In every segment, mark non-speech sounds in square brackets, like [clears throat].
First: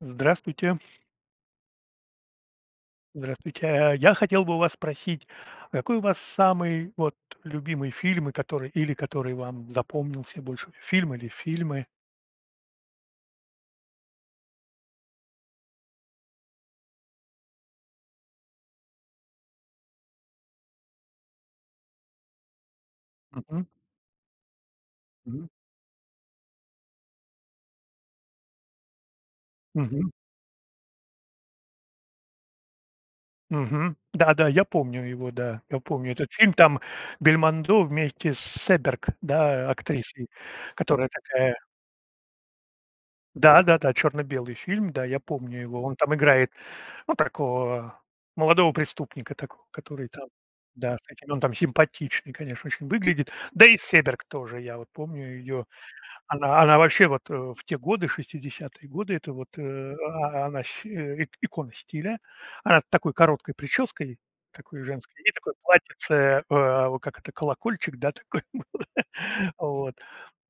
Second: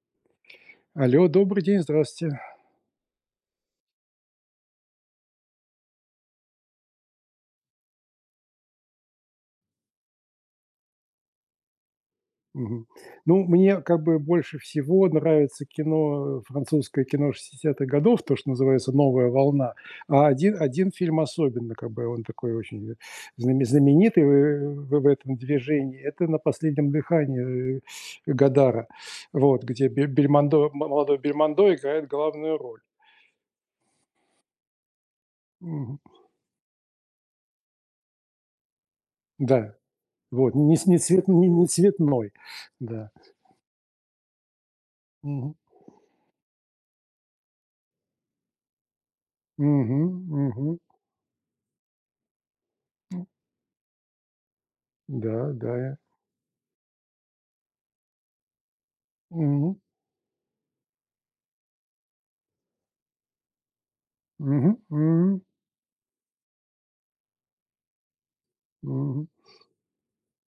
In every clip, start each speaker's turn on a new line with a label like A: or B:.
A: Здравствуйте.
B: Алло, добрый день, здравствуйте.
A: Здравствуйте. Я хотел бы у вас спросить, а какой у вас самый вот любимый фильм, и который или который вам запомнился больше? Фильм или фильмы?
B: Мгм. Ну, мне как бы больше всего нравится кино, французское кино шестидесятых годов, то, что называется "Новая волна". А один фильм особенно, как бы он такой очень, э, знаме
A: Мгм.
B: знаменитый в этом
A: Мгм.
B: движении. Это "На последнем дыхании", Годара. Вот, где Бель
A: Мгм.
B: Бельмондо мо молодой Бельмондо играет главную роль.
A: Мгм. Да-да, я помню его, да, я
B: Мгм.
A: помню этот фильм. Там Бельмондо вместе с Себерг, да,
B: Да,
A: актрисой,
B: вот, не с не
A: которая
B: цвет не
A: такая.
B: не цветной. Да.
A: Да-да-да, черно-белый фильм, да, я
B: Мгм.
A: помню его. Он там играет. Ну, такого молодого преступника такого,
B: Мгм.
A: который там,
B: Мгм.
A: да, с этим он там симпатичный, конечно, очень выглядит. Да и Себерг тоже, я вот помню
B: Да,
A: ее.
B: да.
A: Она вообще вот, в те годы, 60 годы, это вот,
B: Мгм.
A: а она с ик икона стиля. Она с такой короткой прической,
B: Мгм.
A: такой женской, и
B: Мгм.
A: такое платьице, а, о, как это, колокольчик, да, такой [laughs] вот.
B: Мгм.
A: Вот.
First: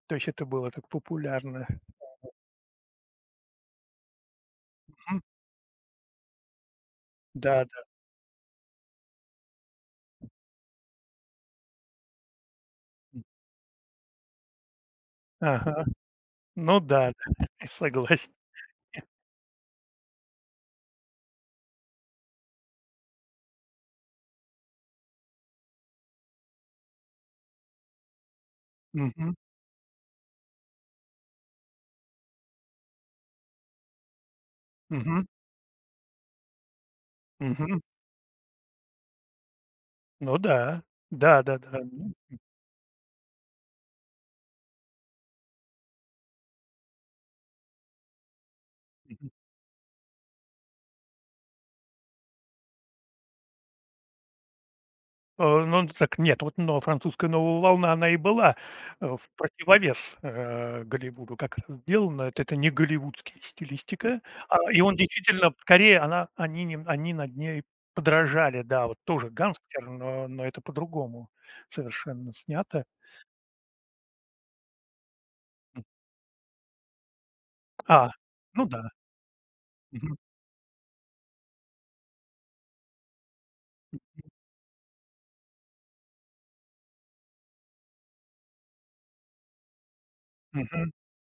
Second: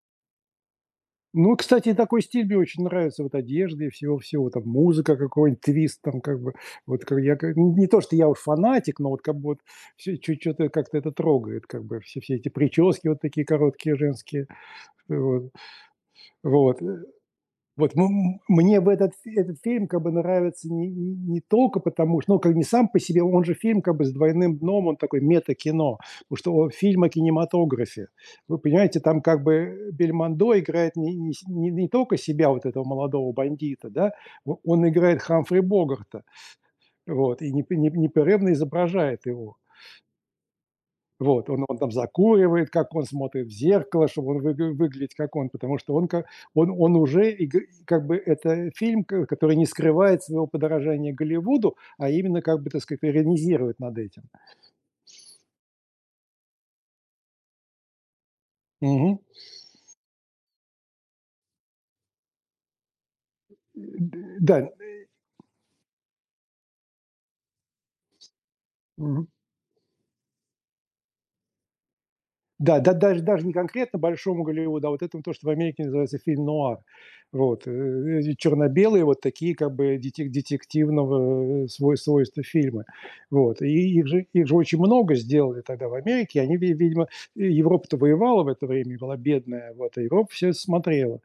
A: То есть это было так
B: Ну,
A: популярно.
B: кстати, такой стиль мне очень нравится, вот одежда и всего-всего, там музыка,
A: Мгм.
B: какой-нибудь твист, там как бы, вот как я, как не
A: Да-да.
B: не то, что я уж фанатик, но вот как бы вот всё чуть чё как-то это трогает, как бы все эти прически вот такие короткие женские, вот,
A: Ага.
B: вот.
A: Ну да, да, [laughs]
B: Вот
A: согласен.
B: мне в этот фильм как бы нравится не только потому, что, ну, как не сам по себе, он же фильм как бы с двойным дном, он такой мета-кино, потому что он фильм о кинематографе. Вы понимаете, там
A: Мгм.
B: как бы Бельмондо играет не не с не не только себя, вот этого молодого бандита, да, о он играет
A: Мгм.
B: Хамфри Богарта, вот, и непре
A: Мгм.
B: не непрерывно изображает его.
A: Ну да.
B: Вот, он
A: Да-да-да.
B: там
A: Ну,
B: закуривает, как он смотрит в зеркало, чтобы он выглядеть как он, потому что он ка он уже и г как бы это фильм, ко
A: мгм.
B: который не скрывает своего подражания Голливуду, а именно как бы, так сказать, иронизирует над этим.
A: Ну так нет, вот но французская новая волна, она и была,
B: Мгм.
A: в противовес, Голливуду. Как это сделано, это не голливудская стилистика,
B: Д да.
A: а, и он действительно скорее она они не они над ней подражали. Да, вот
B: Мгм.
A: тоже гангстер, но это по-другому совершенно
B: Да,
A: снято.
B: да даже не конкретно большому Голливуду, а вот этому, то, что в Америке называется фильм-нуар. Вот,
A: А,
B: и
A: ну да.
B: черно-белые вот такие как бы
A: Мгм.
B: детективного, свойства фильмы. Вот, и их же очень много сделали тогда в Америке. Они, ви видимо Европа-то воевала в это время была бедная, вот, а Европа все это
A: Мгм.
B: смотрела.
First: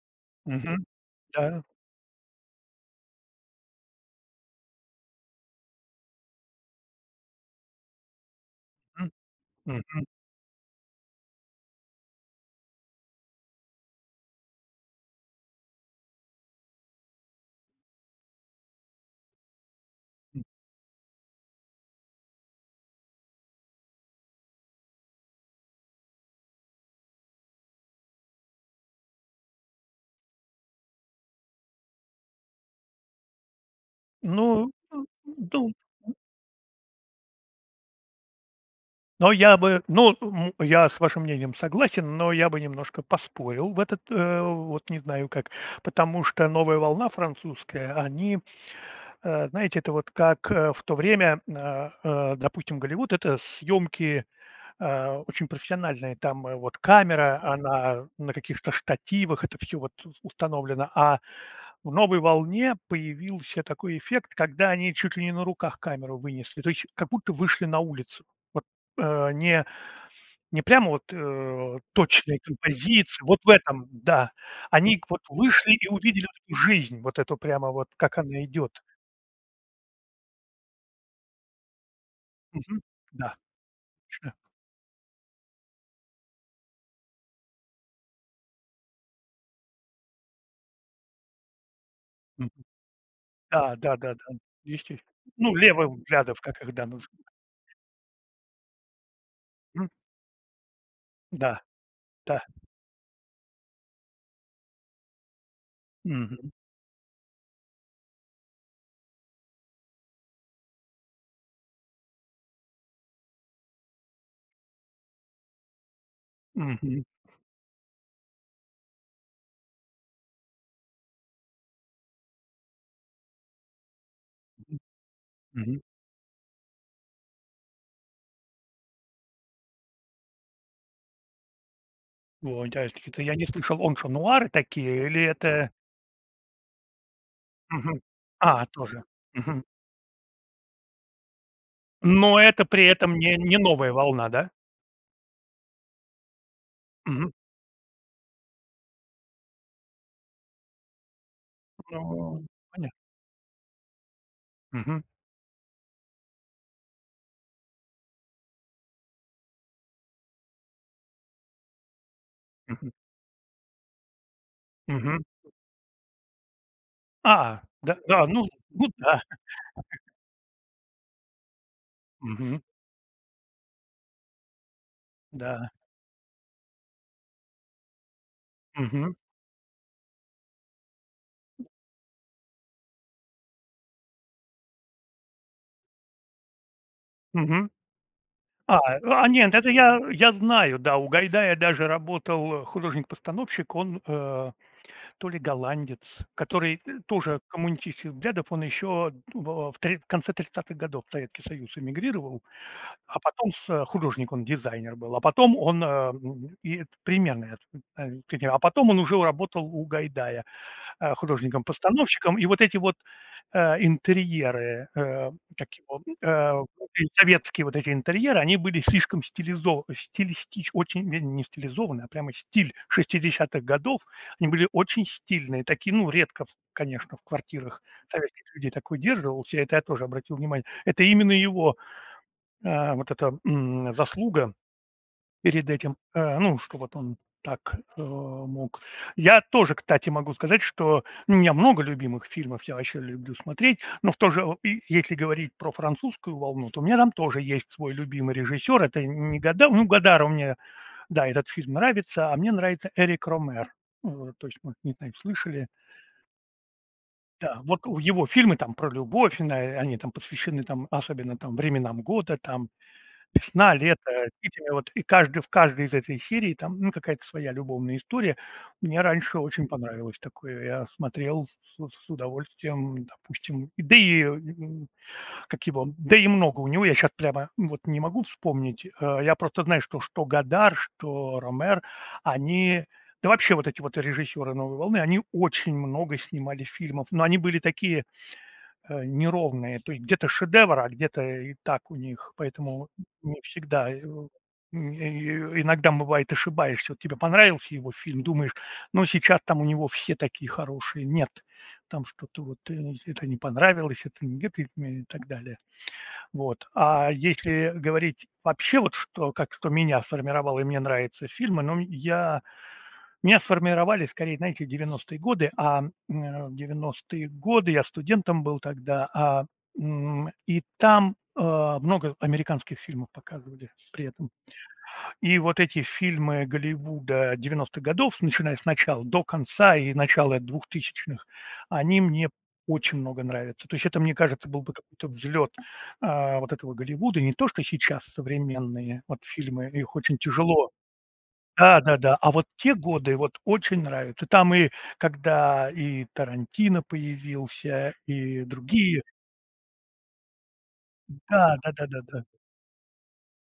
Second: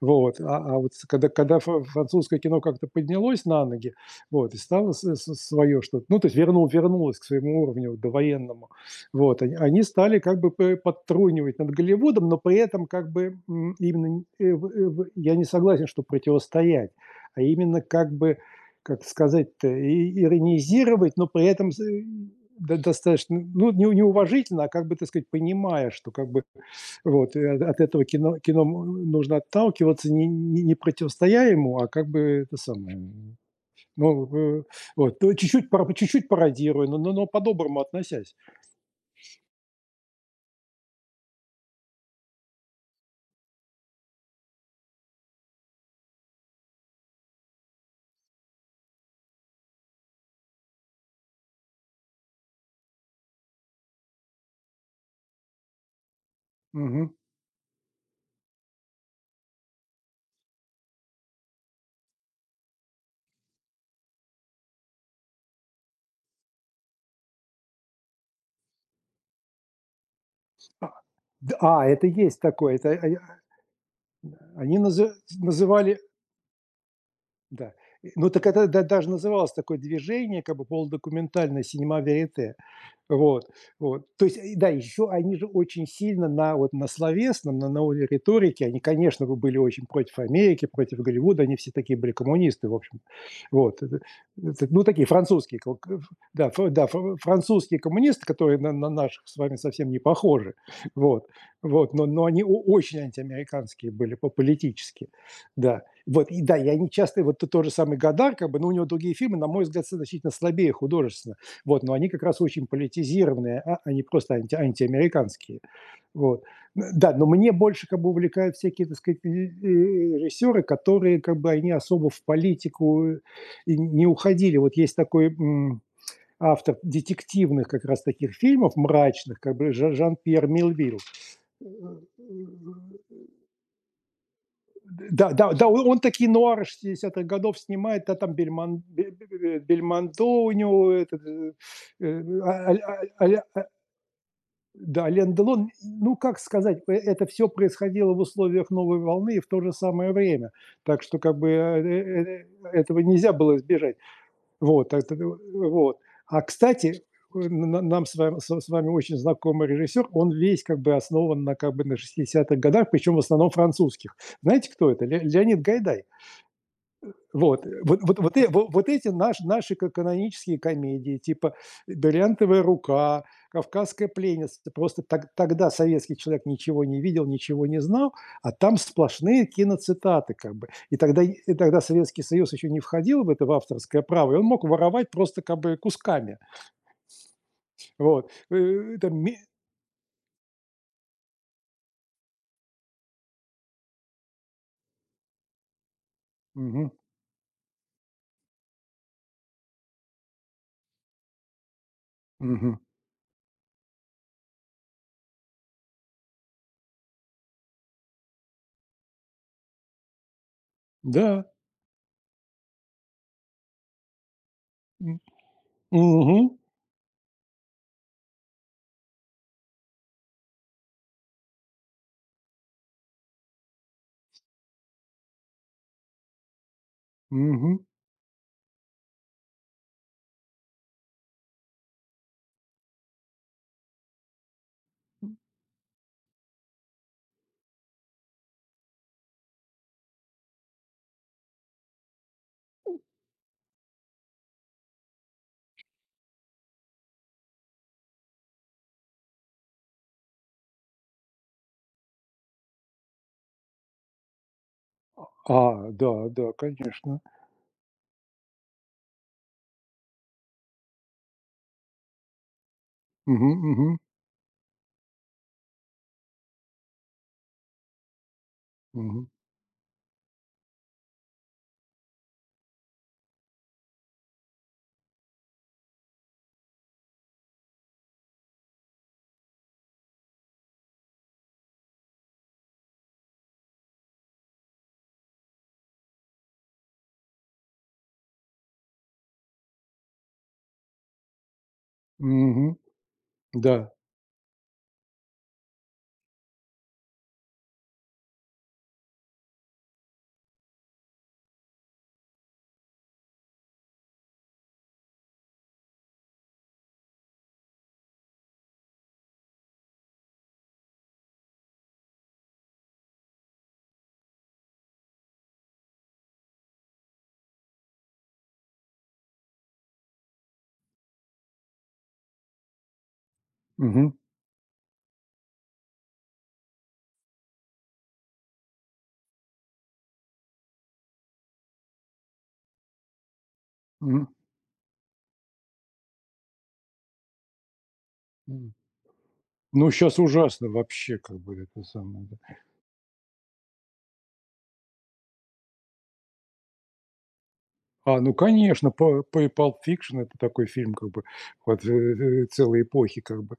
B: Вот, а
A: Мгм.
B: вот с когда когда
A: Да.
B: фра французское кино как-то поднялось на ноги, вот, и стало с своё что-то, ну, то есть вернулось к своему уровню довоенному,
A: Мгм.
B: вот, они
A: Мгм.
B: стали как бы п подтрунивать над Голливудом, но при этом как бы, именно, в я не согласен, что противостоять, а именно как бы, как сказать-то, иронизировать, но при этом до достаточно, ну, не неуважительно, а как бы, так сказать, понимая, что как бы вот, от этого кино нужно отталкиваться, не противостоя ему, а как бы это самое, ну,
A: Ну,
B: э,
A: м,
B: вот, ну,
A: ну.
B: чуть-чуть пародируя, но по-доброму относясь.
A: Но я бы, ну, м, я с вашим мнением согласен, но я бы немножко поспорил в этот, вот не знаю как, потому что новая волна французская, они, знаете, это вот как в то время, допустим, Голливуд, это съемки очень профессиональные, там вот
B: Мгм.
A: камера, она на каких-то штативах, это все вот установлено, а в новой волне появился такой эффект, когда они чуть ли не на руках камеру вынесли, то есть как будто вышли на улицу. Вот э, не не
B: А,
A: прямо вот,
B: д а, это
A: точные
B: есть такое. Это, э,
A: композиции, вот в этом, да.
B: они
A: Они
B: назы
A: вот вышли и
B: называли
A: увидели вот эту жизнь, вот эту прямо
B: да.
A: вот, как
B: Ну,
A: она
B: так это да
A: идет.
B: даже называлось такое движение, как бы полудокументальное синема верите.
A: Мгм. Да,
B: Вот, вот. То
A: точно.
B: есть, да, еще они же очень сильно на вот на словесном, на уровне риторики, они, конечно, бы были очень против Америки, против Голливуда, они все такие были
A: Мгм.
B: коммунисты, в общем.
A: Да,
B: Вот,
A: да-да-да,
B: ну,
A: естественно.
B: такие
A: Ну,
B: французские,
A: левых взглядов,
B: да,
A: как их, да, наз.
B: французские коммунисты, которые на наших с вами
A: Мгм.
B: совсем не похожи, вот,
A: Да,
B: вот, но
A: да.
B: они очень антиамериканские были по политически, да. Вот, и
A: Мгм.
B: да, и они часто, тот же самый Гадар, как бы, но у него другие фильмы, на мой взгляд, значительно слабее художественно вот, но они как раз очень политизированные, а они просто антиамериканские. Вот.
A: Мгм.
B: Да, но мне больше как бы увлекают всякие, так сказать, режиссеры, которые как бы они особо в политику и не уходили. Вот есть такой
A: Мгм.
B: автор детективных как раз таких фильмов мрачных, как бы Жан-Пьер Милвиль. Э, э,
A: О, интересно, это я не слышал. Он что, нуары такие или
B: Да,
A: это?
B: он такие нуары шестидесятых годов
A: Мгм.
B: снимает, да, там
A: А, тоже. Мгм.
B: Бельмондо у него, этот, э,
A: Но это
B: а-
A: при
B: а-
A: этом
B: а-
A: не
B: а,
A: не
B: а,
A: новая волна, да?
B: Да, Лен Делон, ну как сказать, это
A: Мгм.
B: все происходило в условиях новой волны и в то же самое время. Так что как бы,
A: Ну, понятно.
B: этого нельзя было избежать. Вот,
A: Мгм.
B: это, вот. А, кстати, э, нам с вами очень знакомый режиссер, он весь как бы основан на как бы на шестидесятых годах,
A: Мгм.
B: причем в основном французских. Знаете, кто это? Ле
A: Мгм.
B: Леонид Гайдай.
A: А,
B: Вот,
A: да, да, ну ну
B: вот эти
A: да.
B: наши ка канонические комедии, типа
A: Мгм.
B: "Бриллиантовая рука", "Кавказская пленница". Просто тогда
A: Да.
B: советский человек ничего не видел, ничего не знал, а там
A: Мгм.
B: сплошные киноцитаты как бы. И тогда Советский Союз еще не входил в это, в авторское право, и он мог воровать просто как бы кусками.
A: Мгм.
B: Вот,
A: А,
B: э, там ме
A: нет, это я знаю, да. У Гайдая даже работал художник-постановщик, он, то ли голландец, который,
B: Мгм,
A: тоже коммунистических взглядов. Он еще в тре конце 30-х годов в Советский Союз эмигрировал,
B: мгм.
A: а потом с художник, он дизайнер был, а потом он, э, м, и примерно, я т э, а потом он уже работал у Гайдая,
B: Да,
A: художником-постановщиком. И вот эти вот, интерьеры,
B: м,
A: как его,
B: мгм,
A: советские вот эти интерьеры, они были слишком стилизованы, стилистич очень, не стилизованы, а прямо стиль 60-х годов. Они были очень стильные, такие, ну, редко, в конечно, в
B: мгм.
A: квартирах советских людей так выдерживалось. Я тоже обратил внимание. Это именно его, вот эта, м, заслуга. Перед этим, ну, что вот он так, мог. Я тоже, кстати, могу сказать, что у меня много любимых фильмов, я вообще люблю смотреть, но в то же и если говорить про французскую волну, то у меня там тоже есть свой любимый режиссер. Это не Годар мне, да, этот фильм нравится, а мне нравится Эрик Ромер. Э, То есть, мы не знаю, слышали.
B: А, да, да, конечно.
A: Да, вот у его фильмы там про любовь, на они там посвящены там, особенно там временам года, там.
B: Мгм,
A: Весна,
B: мгм,
A: лето, видимо, вот и каждый в каждой из этой серии там, ну, какая-то своя любовная история. Мне
B: мгм,
A: раньше очень понравилось такое. Я смотрел с удовольствием, допустим, да и, м, как его, да и много у него. Я сейчас прямо вот не могу вспомнить. Я просто знаю, что Гадар что Ромер, они, да вообще вот эти вот режиссеры "Новой волны", они очень много снимали фильмов, но они были такие, неровные. То есть где-то шедевр, а где-то и так у них.
B: мгм.
A: Поэтому не всегда,
B: Да.
A: и иногда бывает ошибаешься. Вот тебе понравился его фильм, думаешь, ну сейчас там у него все такие хорошие. Нет, там что-то вот, это не понравилось, это не где-то и так далее. Вот. А если говорить вообще вот что, как что меня сформировало и мне нравятся фильмы, ну я меня сформировали скорее, знаете, 90-е годы, в 90 годы я студентом был тогда, а, м, и там, а, много американских фильмов показывали при
B: Мгм,
A: этом. И вот эти фильмы Голливуда 90-х годов, начиная с начала, до конца и начала 2000-х, они мне очень много нравятся. То есть это, мне
B: мгм,
A: кажется, был бы какой-то взлет, а, вот этого Голливуда. Не то, что сейчас
B: м.
A: современные вот фильмы,
B: Ну,
A: их
B: сейчас
A: очень
B: ужасно
A: тяжело.
B: вообще, как бы, это
A: Да-да-да.
B: самое,
A: А
B: да.
A: вот те годы вот очень нравятся. Там и когда и Тарантино появился,
B: А, ну,
A: и
B: конечно,
A: другие.
B: по и Pulp Fiction — это такой фильм, как бы,
A: Да,
B: вот,
A: да-да-да-да.
B: целой эпохи, как бы,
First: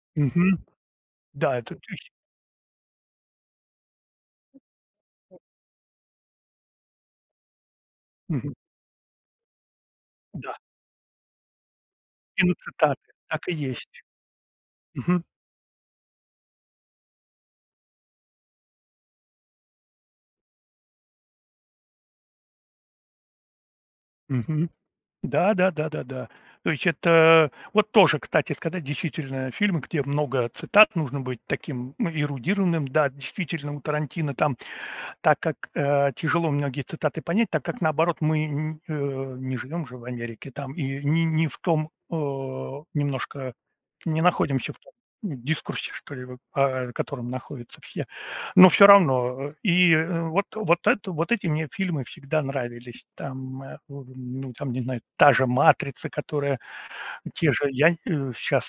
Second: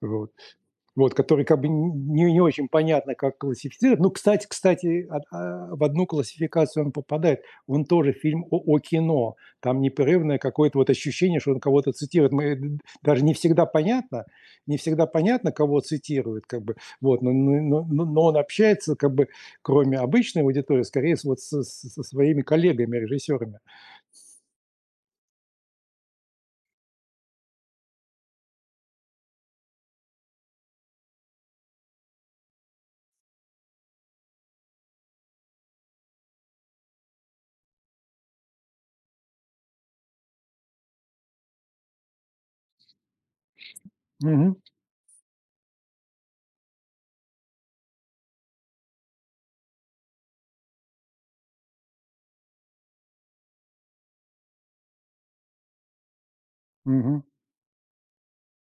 B: вот.
A: Мгм.
B: Вот, который
A: Да,
B: как бы
A: это тыщ.
B: не очень понятно, как классифицировать. Ну, кстати, а в одну классификацию он попадает. Он тоже фильм
A: Мгм.
B: о кино. Там непрерывное
A: Да,
B: какое-то вот ощущение, что он кого-то цитирует. Мы д
A: киноцитаты.
B: даже не
A: Так и
B: всегда
A: есть.
B: понятно не всегда
A: Мгм.
B: понятно, кого цитирует, как бы. Вот, но он общается, как бы, кроме обычной аудитории, скорее с вот со своими коллегами, режиссерами.
A: Мгм. Да, да, да-да-да. То есть это вот тоже, кстати сказать, действительно фильмы, где много цитат, нужно быть таким, ну, эрудированным. Да, действительно, у Тарантино там. Так как, тяжело многие цитаты понять, так как, наоборот, мы не живем же в Америке там и не в том, немножко не
B: Мгм,
A: находимся в том дискурсе, что ли, вот, а, в котором находятся все. Но все равно, вот это вот эти мне фильмы всегда нравились. Там, ну, там, не знаю, та же "Матрица", которая
B: мгм,
A: те же я, сейчас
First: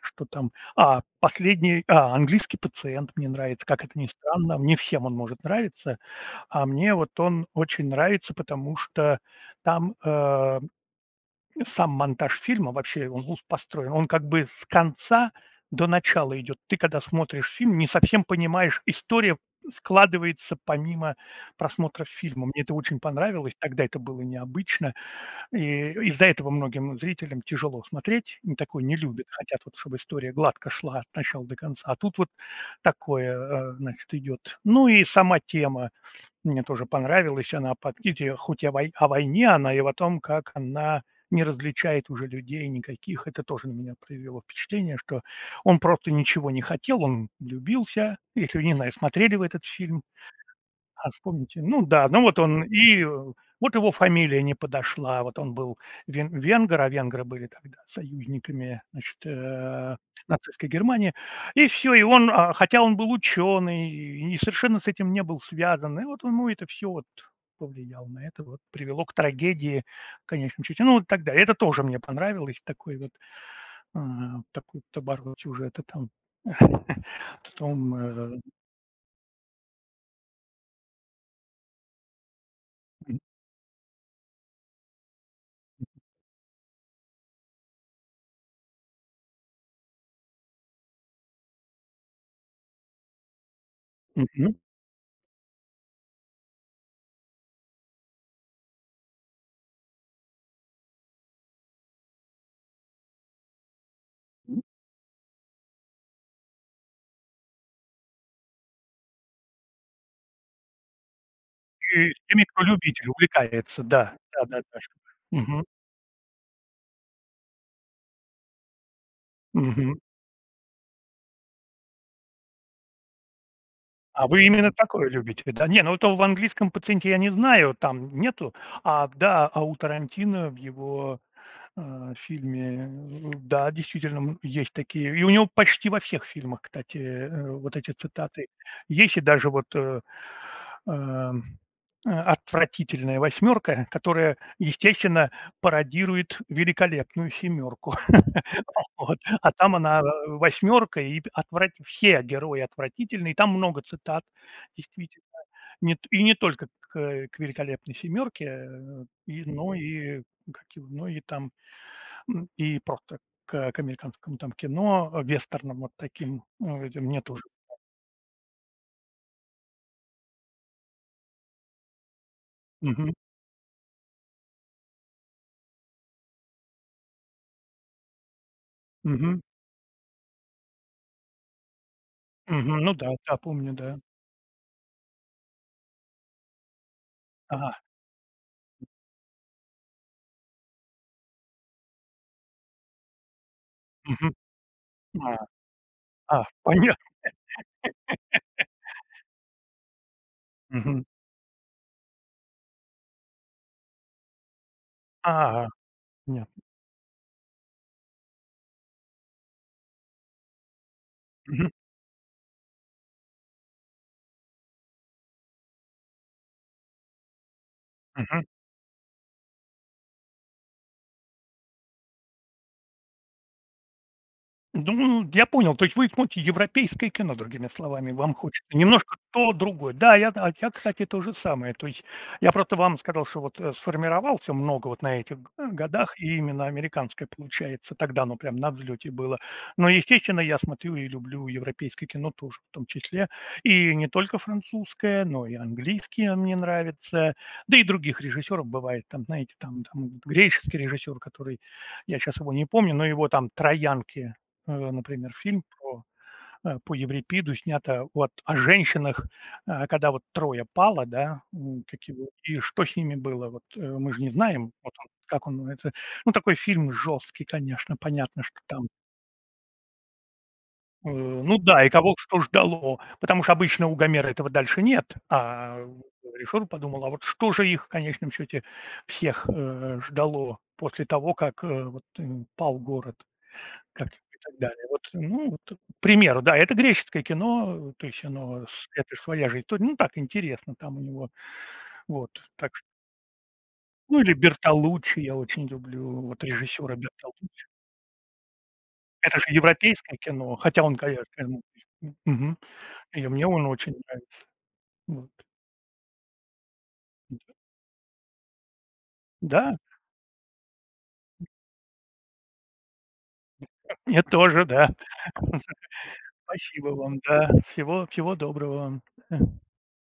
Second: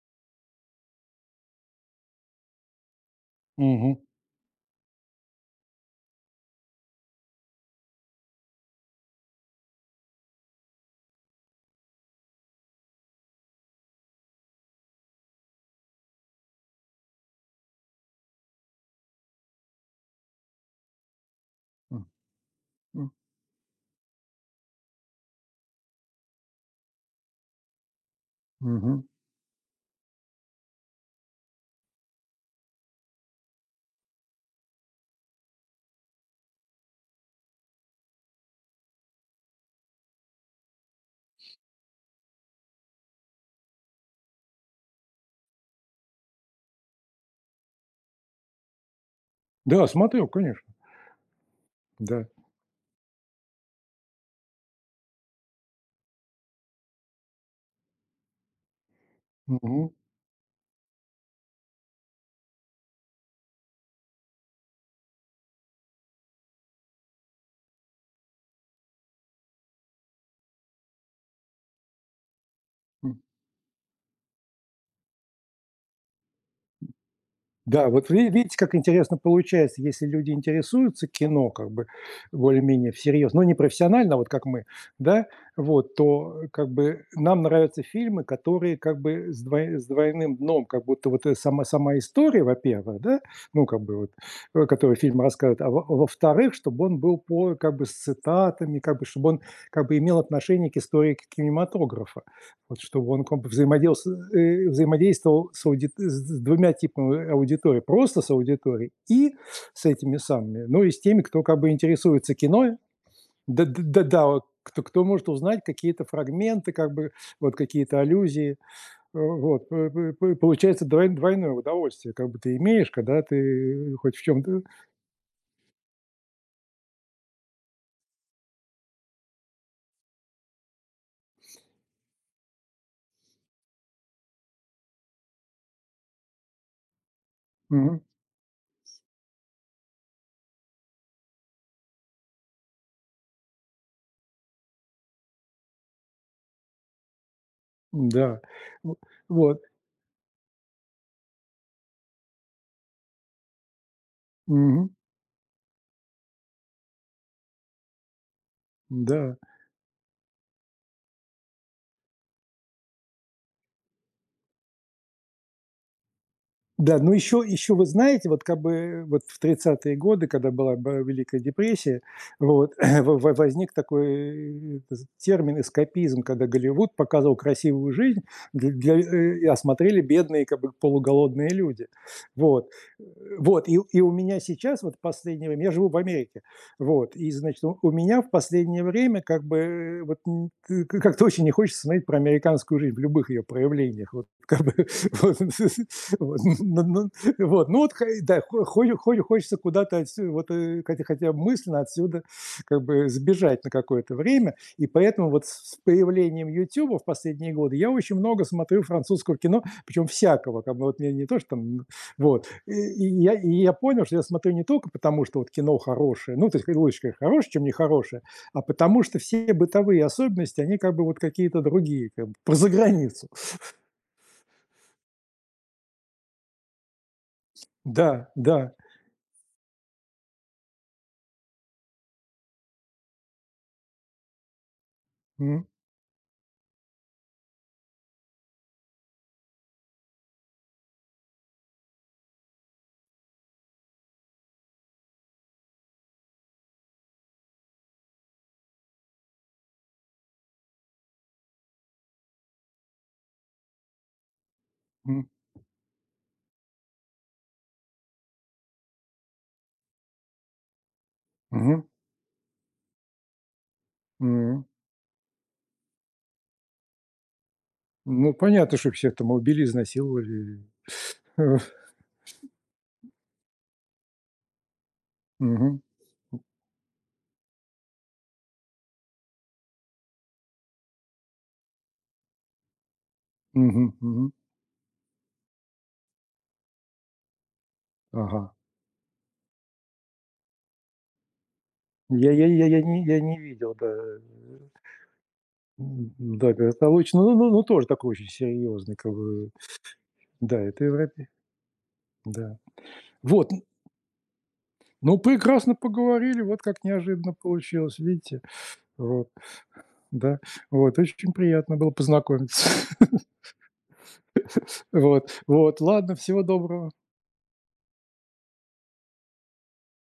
A: что там, а, последний, а, "Английский пациент" мне нравится, как
B: мгм,
A: это ни странно, не всем он может нравиться. А мне вот он очень нравится, потому что там, сам монтаж фильма, вообще он ус построен, он как бы с конца до начала идет. Ты, когда смотришь фильм, не совсем понимаешь, история складывается помимо
B: м,
A: просмотра фильма. Мне это очень
B: м,
A: понравилось, тогда это было необычно, и из-за этого многим зрителям тяжело смотреть, м, такое не
B: мгм.
A: любят, хотят вот, чтобы история гладко шла от начала до конца. А тут вот такое, значит, идет. Ну и сама тема мне тоже понравилась. Она по книге, хоть и о войне, она и о том, как она не различает уже людей никаких. Это тоже на меня произвело впечатление, что он просто ничего не хотел, он влюбился. Если, не знаю, смотрели вы этот
B: Да,
A: фильм?
B: смотрел, конечно,
A: А, вспомните. Ну да, ну
B: да.
A: вот он и, вот его фамилия не подошла. Вот он был венгр, а венгры были тогда союзниками, значит,
B: Мгм.
A: нацистской Германии. И все, и он, а, хотя он был ученый и совершенно с этим не был связан, и вот ему это все вот повлияло на это, вот привело к трагедии в конечном счете. Ну, вот тогда это тоже мне понравилось, такой вот, а, такой вот оборот сюжета там. [laughs]
B: Да,
A: Потом,
B: вот ви видите, как интересно получается, если люди интересуются кино, как бы более-менее всерьез, но не профессионально, вот как мы, да, вот, то, как бы нам нравятся фильмы, которые как бы с двойным дном, как будто вот, сама история, во-первых, да, ну, как бы вот,
A: мгм.
B: который фильм рассказывает, а во во-вторых, чтобы он был по как бы с цитатами, как бы чтобы он как бы имел отношение к истории кинематографа. Вот чтобы он комп взаимодействовал, взаимодействовал с двумя типами аудитории. Просто с аудиторией и с этими самыми, ну и с теми, кто как бы
A: И с
B: интересуется
A: теми, кто
B: кино.
A: любит увлекается, да.
B: Да-да-да, вот
A: Да-да-да.
B: кто, кто может узнать
A: Мгм,
B: какие-то фрагменты, как бы вот какие-то аллюзии. Вот.
A: мгм.
B: Получается двойное удовольствие, как бы ты имеешь, когда ты хоть в
A: А вы
B: чем-то…
A: именно такое любите, да? Не, ну это в английском "Пациенте" я не знаю, там нету. А, да, а у Тарантино в его, фильме, да, действительно, м, есть такие. И у него почти во всех фильмах, кстати, вот эти
B: Мгм.
A: цитаты есть. И даже вот, эм, "Отвратительная восьмерка", которая, естественно, пародирует "Великолепную семерку".
B: Да.
A: [laughs]
B: В-
A: Вот, а
B: Вот.
A: там она, "Восьмерка", и п отврат все герои отвратительные. И там много цитат,
B: Мгм.
A: действительно. Нет, и не только к "Великолепной семерке",
B: Да.
A: и, но и как его, ну и там, м, и просто к американскому там кино, вестернам вот таким,
B: Да,
A: этим
B: ну
A: мне тоже.
B: еще вы знаете, вот как бы вот в тридцатые годы, когда была б Великая депрессия, вот [clears throat]
A: Мгм,
B: во во возник такой, термин эскапизм, когда Голливуд показывал красивую жизнь дл для,
A: мгм,
B: а смотрели бедные, как бы полуголодные люди. Вот,
A: мгм. Ну
B: э,
A: да, да,
B: вот
A: помню,
B: и
A: да.
B: и у меня сейчас вот в последнее время я живу в Америке, вот, и, значит,
A: Ага,
B: у меня в последнее время как бы, вот н т как-то очень не хочется смотреть про американскую жизнь в любых ее проявлениях. Вот
A: мгм.
B: как бы [laughs]
A: А,
B: вот [laughs] Вот,
A: а, понятно.
B: ну ну, вот, да, хо хо хочется куда-то вот,
A: Мгм.
B: хотя бы мысленно отсюда как бы сбежать на какое-то время. И поэтому вот
A: А,
B: с появлением
A: понятно.
B: YouTube в последние годы я очень много смотрю французского кино, причем всякого, как бы вот мне не то, что там вот. И я понял, что я смотрю не только потому, что вот кино хорошее, ну, то есть лучше хорошее, чем нехорошее, а потому что все бытовые особенности, они как бы вот какие-то другие, как бы про заграницу.
A: Ну, я понял. То есть вы смотрите европейское кино, другими словами.
B: Да,
A: Вам
B: да.
A: хочется немножко то, другое. Да, я, кстати, то же самое. То есть я просто вам сказал, что вот, сформировался много вот на этих
B: М,
A: годах, и именно американское получается. Тогда оно прям на взлете было. Но, естественно, я смотрю и люблю европейское кино тоже в том числе. И не только французское, но и английское мне нравится. Да и других режиссеров бывает. Там, знаете, там, вот греческий режиссер, который, я сейчас его не помню, но его там «Троянки»,
B: м,
A: например, фильм про, по Еврипиду, снято вот о женщинах, когда вот Троя пала, да,
B: мгм.
A: м, как его, и что с ними было, вот, мы же не
B: М.
A: знаем, вот он, как он это. Ну, такой фильм жесткий, конечно,
B: Ну,
A: понятно, что
B: понятно,
A: там,
B: что всех там убили, изнасиловали. [laughs] Э,
A: ну да, и кого что ждало, потому что обычно у Гомера этого дальше нет,
B: Мгм.
A: а Ришор подумал, а вот что же их в конечном счете всех, ждало после того, как, вот, пал город?
B: Мгм.
A: Как
B: Мгм.
A: и так далее. Вот, ну, вот, к примеру, да, это греческое кино, вот, то есть
B: Ага.
A: оно с это ж своя же история, ну, так интересно там у него, вот, так что.
B: Я не видел, да,
A: Ну, или Бертолуччи, я очень люблю вот
B: да,
A: режиссера
B: «Колотолыч». Ну,
A: Бертолуччи.
B: тоже такой очень серьезный, как
A: Это же
B: бы.
A: европейское кино,
B: Да,
A: хотя
B: это
A: он
B: европе
A: итальянское, ну, то
B: да.
A: мгм. И мне
B: Вот, н
A: он очень нравится.
B: ну,
A: Вот.
B: прекрасно поговорили, вот как неожиданно получилось, видите? Вот,
A: Да,
B: да, вот, очень приятно было познакомиться. [laughs]
A: мне тоже, да.
B: Вот,
A: [laughs]
B: вот, ладно, всего
A: Спасибо
B: доброго.
A: вам, да. Всего доброго вам. Э.